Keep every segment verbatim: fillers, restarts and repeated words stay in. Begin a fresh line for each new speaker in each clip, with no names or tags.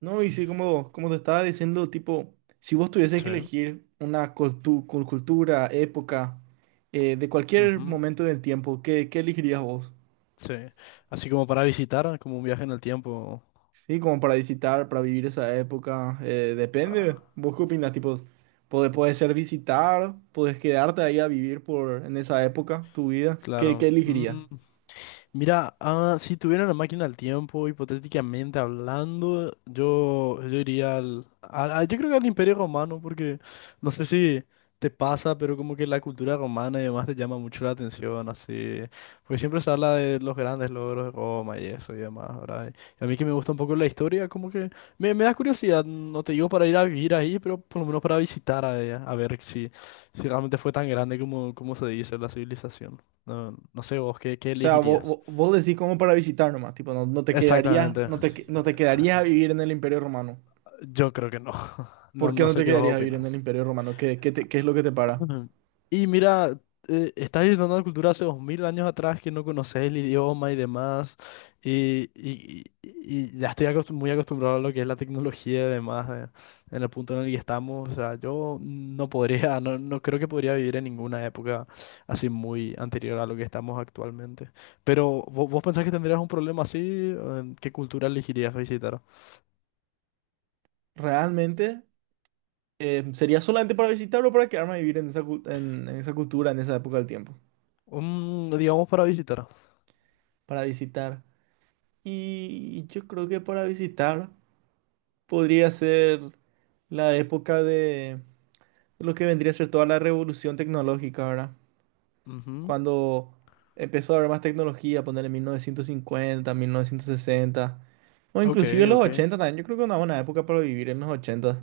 No, y sí, como, como te estaba diciendo, tipo, si vos tuvieses que
Sí,
elegir una cultu- cul- cultura, época, eh, de cualquier
ujú,
momento del tiempo, ¿qué, qué elegirías vos?
sí. Así como para visitar, como un viaje en el tiempo.
Sí, como para visitar, para vivir esa época, eh, depende.
Ah,
¿Vos qué opinas? Tipo, puede, puede ser visitar, puedes quedarte ahí a vivir por, en esa época, tu vida. ¿Qué, qué
claro.
elegirías?
Mm, mira, ah, si tuviera una máquina del tiempo, hipotéticamente hablando, yo, yo iría al, al- al- yo creo que al Imperio Romano, porque no sé si te pasa, pero como que la cultura romana y demás te llama mucho la atención, así. Porque siempre se habla de los grandes logros de Roma y eso y demás, ¿verdad? Y a mí que me gusta un poco la historia, como que me, me da curiosidad, no te digo para ir a vivir ahí, pero por lo menos para visitar a ella, a ver si, si realmente fue tan grande como, como se dice la civilización. No, no sé vos, ¿qué, qué
O sea, vos, vos,
elegirías?
vos decís como para visitar nomás, tipo, no, no te quedarías,
Exactamente.
no te, que- no te quedarías a vivir en el Imperio Romano.
Yo creo que no. No,
¿Por qué
no
no te
sé qué vos
quedarías a vivir en el
opinas.
Imperio Romano? ¿Qué, qué te- qué es lo que te para?
Ujú. Y mira, eh, estás visitando una cultura hace dos mil años atrás que no conoces el idioma y demás, y, y- y- y ya estoy acostum- muy acostumbrado a lo que es la tecnología y demás, eh, en el punto en el que estamos. O sea, yo no podría, no, no creo que podría vivir en ninguna época así muy anterior a lo que estamos actualmente. Pero, ¿vo- ¿vos pensás que tendrías un problema así? Eh, ¿Qué cultura elegirías visitar?
¿Realmente eh, sería solamente para visitarlo o para quedarme a vivir en esa, cu- en, en esa cultura, en esa época del tiempo?
Mm, digamos para visitar.
Para visitar. Y yo creo que para visitar podría ser la época de lo que vendría a ser toda la revolución tecnológica, ¿verdad?
Ujú.
Cuando empezó a haber más tecnología, poner en mil mil novecientos cincuenta, mil novecientos sesenta o
Ok,
inclusive los
ok,
ochenta también. Yo creo que una buena época para vivir en los ochenta.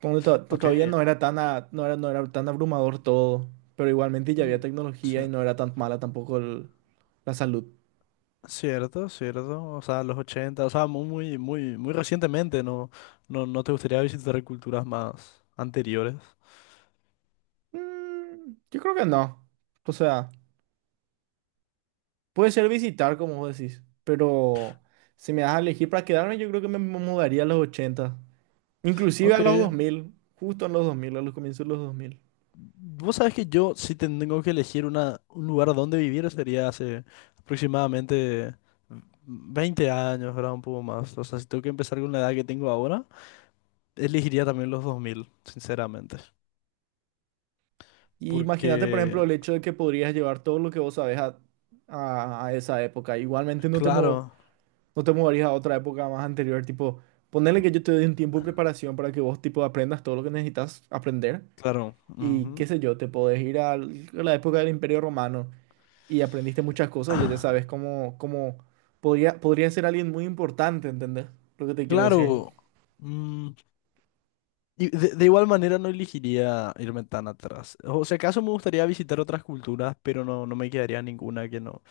Como que to- to- todavía
ok.
no era tan a- no era, no era tan abrumador todo, pero igualmente ya había
Mm,
tecnología y
cier-
no era tan mala tampoco el- la salud.
cierto, cierto. O sea, los ochenta, o sea, mu- muy, muy, muy recientemente, ¿no? No, no te gustaría visitar culturas más anteriores.
Mm, yo creo que no. O sea, puede ser visitar, como vos decís, pero si me das a elegir para quedarme, yo creo que me mu- mudaría a los ochenta inclusive a
Ok.
los dos mil justo en los dos mil a los comienzos de los dos mil.
Vos sabés que yo, si tengo que elegir una, un lugar donde vivir, sería hace aproximadamente veinte años, ¿verdad? Un poco más. O sea, si tengo que empezar con la edad que tengo ahora, elegiría también los dos mil, sinceramente.
Y imagínate, por
Porque,
ejemplo, el hecho de que podrías llevar todo lo que vos sabés a, a- a esa época. Igualmente no te, mu-
claro.
No te mudarías a otra época más anterior, tipo, ponerle que yo te dé un tiempo de preparación para que vos, tipo, aprendas todo lo que necesitas aprender
Claro,
y qué
ujú.
sé yo, te podés ir al- a la época del Imperio Romano y aprendiste muchas cosas, ya ya sabes cómo, cómo podría, podría ser alguien muy importante, ¿entendés? Lo que te quiero decir.
Claro. Mm, y de, de igual manera no elegiría irme tan atrás. O sea, acaso me gustaría visitar otras culturas, pero no, no me quedaría ninguna que no.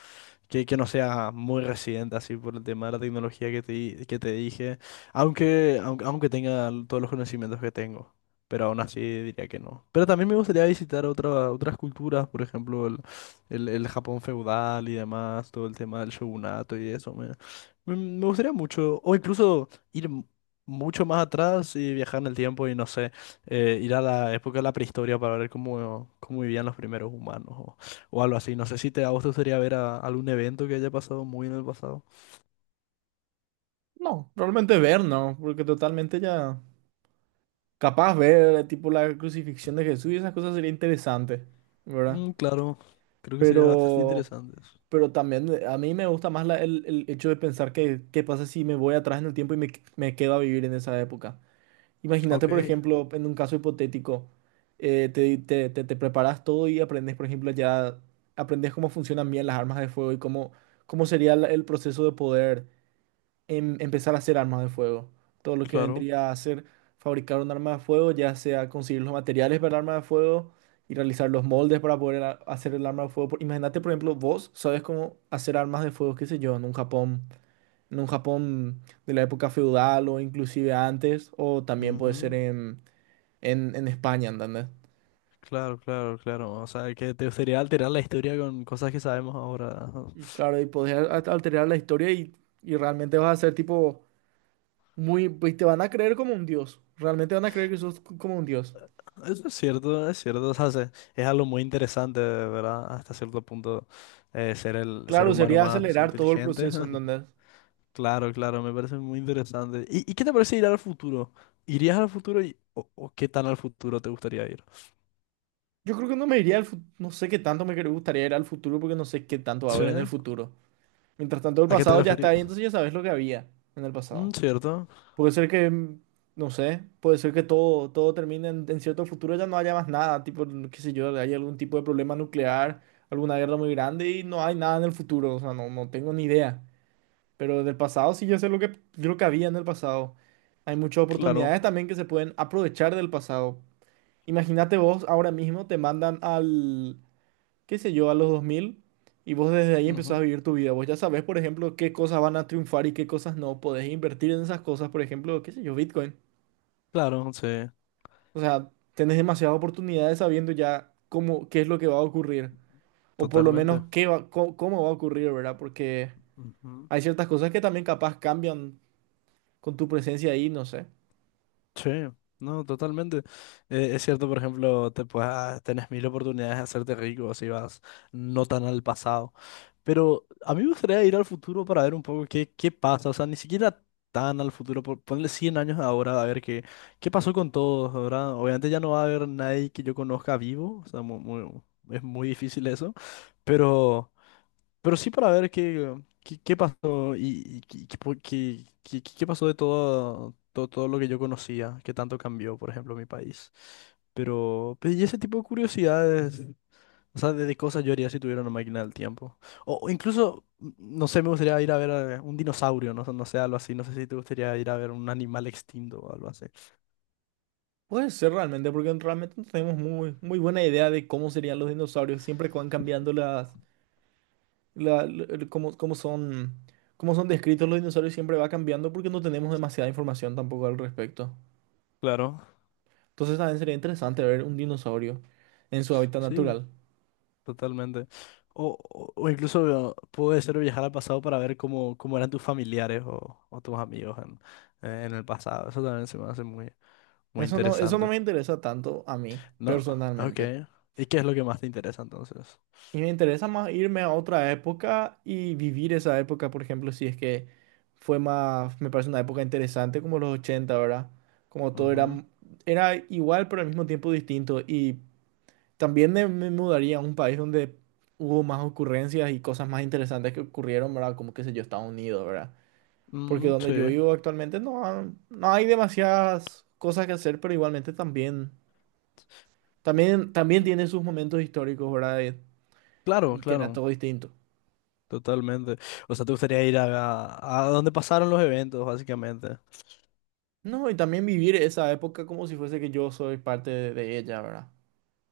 que, que no sea muy resiliente así por el tema de la tecnología que te, di- que te dije, aunque, aunque, aunque tenga todos los conocimientos que tengo, pero aún así diría que no. Pero también me gustaría visitar otra, otras culturas, por ejemplo, el, el, el Japón feudal y demás, todo el tema del shogunato y eso, me, me, me gustaría mucho, o incluso ir m- mucho más atrás y viajar en el tiempo y no sé, eh, ir a la época de la prehistoria para ver cómo, cómo vivían los primeros humanos o algo así. No sé si te, a vos te gustaría ver a algún evento que haya pasado muy en el pasado.
No, realmente ver, no, porque totalmente ya capaz ver, tipo, la crucifixión de Jesús y esas cosas sería interesante, ¿verdad?
Mm, claro, creo que sería bastante
Pero...
interesante.
Pero también eh, a mí me gusta más la- el, el hecho de pensar que qué pasa si me voy atrás en el tiempo y me, me quedo a vivir en esa época. Imagínate,
Ok,
por ejemplo, en un caso hipotético, eh, te, te, te- te preparas todo y aprendes, por ejemplo, ya aprendes cómo funcionan bien las armas de fuego y cómo, cómo sería la- el proceso de poder em- empezar a hacer armas de fuego. Todo lo que
claro,
vendría a ser fabricar un arma de fuego, ya sea conseguir los materiales para el arma de fuego y realizar los moldes para poder a- hacer el arma de fuego. Por- Imagínate, por ejemplo, vos sabes cómo hacer armas de fuego, qué sé yo, en un Japón, en un Japón de la época feudal o inclusive antes, o también puede ser
ujú.
en, en, en España, ¿entendés?
Claro, claro, claro. O sea, que te gustaría alterar la historia con cosas que sabemos ahora. Ajá.
Y claro, y podés a- alterar la historia y, y realmente vas a ser tipo muy, pues te van a creer como un dios. Realmente van a creer que sos c- como un dios.
Eso es cierto, es cierto. O sea, se- es algo muy interesante, ¿verdad? Hasta cierto punto, eh, ser el ser
Claro,
humano
sería
más
acelerar todo el
inteligente.
proceso, ¿entendés?
Claro, claro, me parece muy interesante. ¿Y, y qué te parece ir al futuro? ¿Irías al futuro y, o, o qué tan al futuro te gustaría ir?
Yo creo que no me iría al futuro, no sé qué tanto me gustaría ir al futuro porque no sé qué tanto va a
Sí.
haber en el futuro. Mientras tanto, el
¿A qué te
pasado ya está ahí,
referías?
entonces ya sabes lo que había en el
Mm,
pasado.
cierto,
Puede ser que, mm, no sé, puede ser que todo, todo termine en, en cierto futuro, ya no haya más nada, tipo, qué sé yo, hay algún tipo de problema nuclear, alguna guerra muy grande y no hay nada en el futuro, o sea, no, no tengo ni idea. Pero del pasado sí yo sé lo que, lo que había en el pasado. Hay muchas
claro,
oportunidades también que se pueden aprovechar del pasado. Imagínate vos ahora mismo te mandan al, qué sé yo, a los dos mil y vos desde ahí empezás a
ujú.
vivir tu vida. Vos ya sabés, por ejemplo, qué cosas van a triunfar y qué cosas no. Podés invertir en esas cosas, por ejemplo, qué sé yo, Bitcoin.
Claro, sí,
O sea, tenés demasiadas oportunidades sabiendo ya cómo, qué es lo que va a ocurrir. O por lo menos
totalmente.
qué va, có- cómo, va a ocurrir, ¿verdad? Porque
Ujú.
hay ciertas cosas que también capaz cambian con tu presencia ahí, no sé.
Sí, no, totalmente. Eh, es cierto, por ejemplo, te puedes, ah, tenés mil oportunidades de hacerte rico si vas no tan al pasado. Pero a mí me gustaría ir al futuro para ver un poco qué, qué pasa. O sea, ni siquiera tan al futuro. pon- Ponle cien años ahora a ver qué, qué pasó con todos, ¿verdad? Obviamente ya no va a haber nadie que yo conozca vivo. O sea, mu- mu- es muy difícil eso. Pero... Pero sí para ver qué, qué, qué pasó y, y qué, qué po- qué- qué- qué- pasó de todo, todo, todo lo que yo conocía, qué tanto cambió, por ejemplo, mi país. Pero, pe- y ese tipo de curiosidades, o sea, de, de cosas yo haría si tuviera una máquina del tiempo. O, o incluso, mm, no sé, me gustaría ir a ver a un dinosaurio, no, sé- no sé, algo así. No sé si te gustaría ir a ver un animal extinto o algo así.
Puede ser realmente, porque realmente no tenemos muy, muy buena idea de cómo serían los dinosaurios siempre que van cambiando las la- el- cómo, cómo son, cómo son descritos los dinosaurios siempre va cambiando porque no tenemos demasiada información tampoco al respecto.
Claro.
Entonces también sería interesante ver un dinosaurio en su hábitat
Sí.
natural.
Totalmente. O, o- o incluso eh, puede ser viajar al pasado para ver cómo, cómo eran tus familiares o, o tus amigos en, eh, en el pasado. Eso también se me hace muy, muy
Eso no, eso no
interesante.
me interesa tanto a mí,
No, ok.
personalmente.
¿Y qué es lo que más te interesa entonces?
Y me interesa más irme a otra época y vivir esa época, por ejemplo, si es que fue más, me parece una época interesante como los ochenta, ¿verdad? Como todo era,
Ujú.
era igual, pero al mismo tiempo distinto. Y también me, me mudaría a un país donde hubo más ocurrencias y cosas más interesantes que ocurrieron, ¿verdad? Como, qué sé yo, Estados Unidos, ¿verdad? Porque
Mm,
donde yo
sí,
vivo actualmente no, han- no hay demasiadas cosas que hacer, pero igualmente también, también, también tiene sus momentos históricos, ¿verdad? Eh,
claro,
Que era
claro.
todo distinto.
Totalmente. O sea, te gustaría ir a, a, a donde pasaron los eventos, básicamente.
No, y también vivir esa época como si fuese que yo soy parte de, de ella, ¿verdad?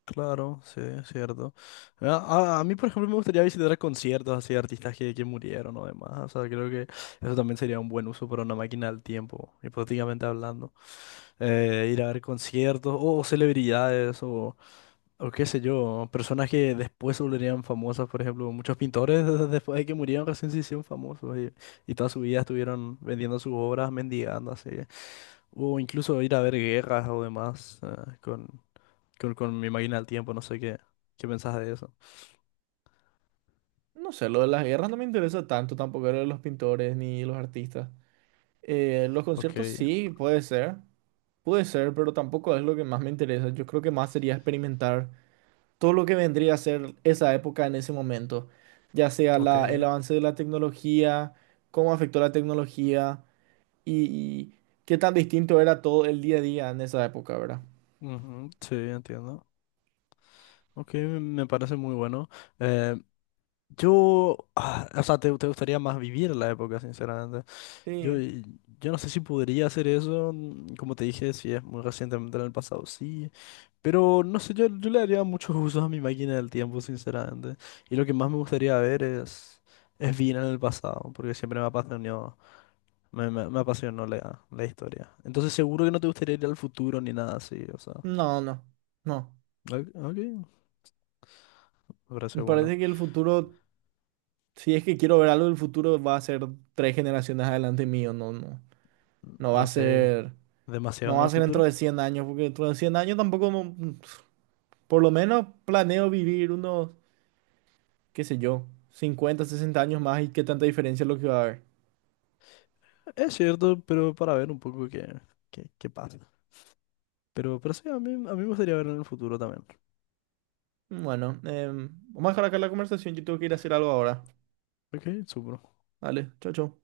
Claro, sí, es cierto. A, a- a mí, por ejemplo, me gustaría visitar conciertos así de artistas que, que murieron o demás. O sea, creo que eso también sería un buen uso para una máquina del tiempo, hipotéticamente hablando. Eh, ir a ver conciertos o, celebridades o, o qué sé yo, personas que después se volverían famosas, por ejemplo. Muchos pintores después de que murieron recién se hicieron famosos y, y toda su vida estuvieron vendiendo sus obras, mendigando así. O incluso ir a ver guerras o demás, eh, con... Con, con mi máquina del tiempo, no sé qué, qué pensás de eso.
No sé, lo de las guerras no me interesa tanto, tampoco lo de los pintores ni los artistas. Eh, los
Ok,
conciertos sí, puede ser. Puede ser, pero tampoco es lo que más me interesa. Yo creo que más sería experimentar todo lo que vendría a ser esa época en ese momento. Ya sea la, el
ok,
avance de la tecnología, cómo afectó la tecnología y, y qué tan distinto era todo el día a día en esa época, ¿verdad?
ujú, sí, entiendo. Ok, me me parece muy bueno. Eh, yo, ah, o sea, te, te gustaría más vivir la época, sinceramente. Yo,
Sí.
y- yo no sé si podría hacer eso, mm, como te dije, si es muy recientemente en el pasado, sí. Pero no sé, yo, yo le haría muchos usos a mi máquina del tiempo, sinceramente. Y lo que más me gustaría ver es, es bien en el pasado, porque siempre me ha apasionado. Me, me, me apasionó la, la historia. Entonces seguro que no te gustaría ir al futuro ni nada así, o sea.
No, no, no.
Ok, ok, me parece
Me
bueno.
parece que el futuro, si es que quiero ver algo del futuro, va a ser tres generaciones adelante mío. No, no, no va a
Ok,
ser. No
demasiado en
va a
el
ser dentro
futuro.
de cien años, porque dentro de cien años tampoco, no- por lo menos planeo vivir unos, qué sé yo, cincuenta sesenta años más y qué tanta diferencia es lo que va a haber.
Es cierto, pero para ver un poco qué, qué, qué pasa. Pero, pero sí, a mí, a mí me gustaría ver en el futuro también.
Bueno, em, vamos a dejar acá la conversación, yo tengo que ir a hacer algo ahora.
Ok, súper.
Vale, chao, chao.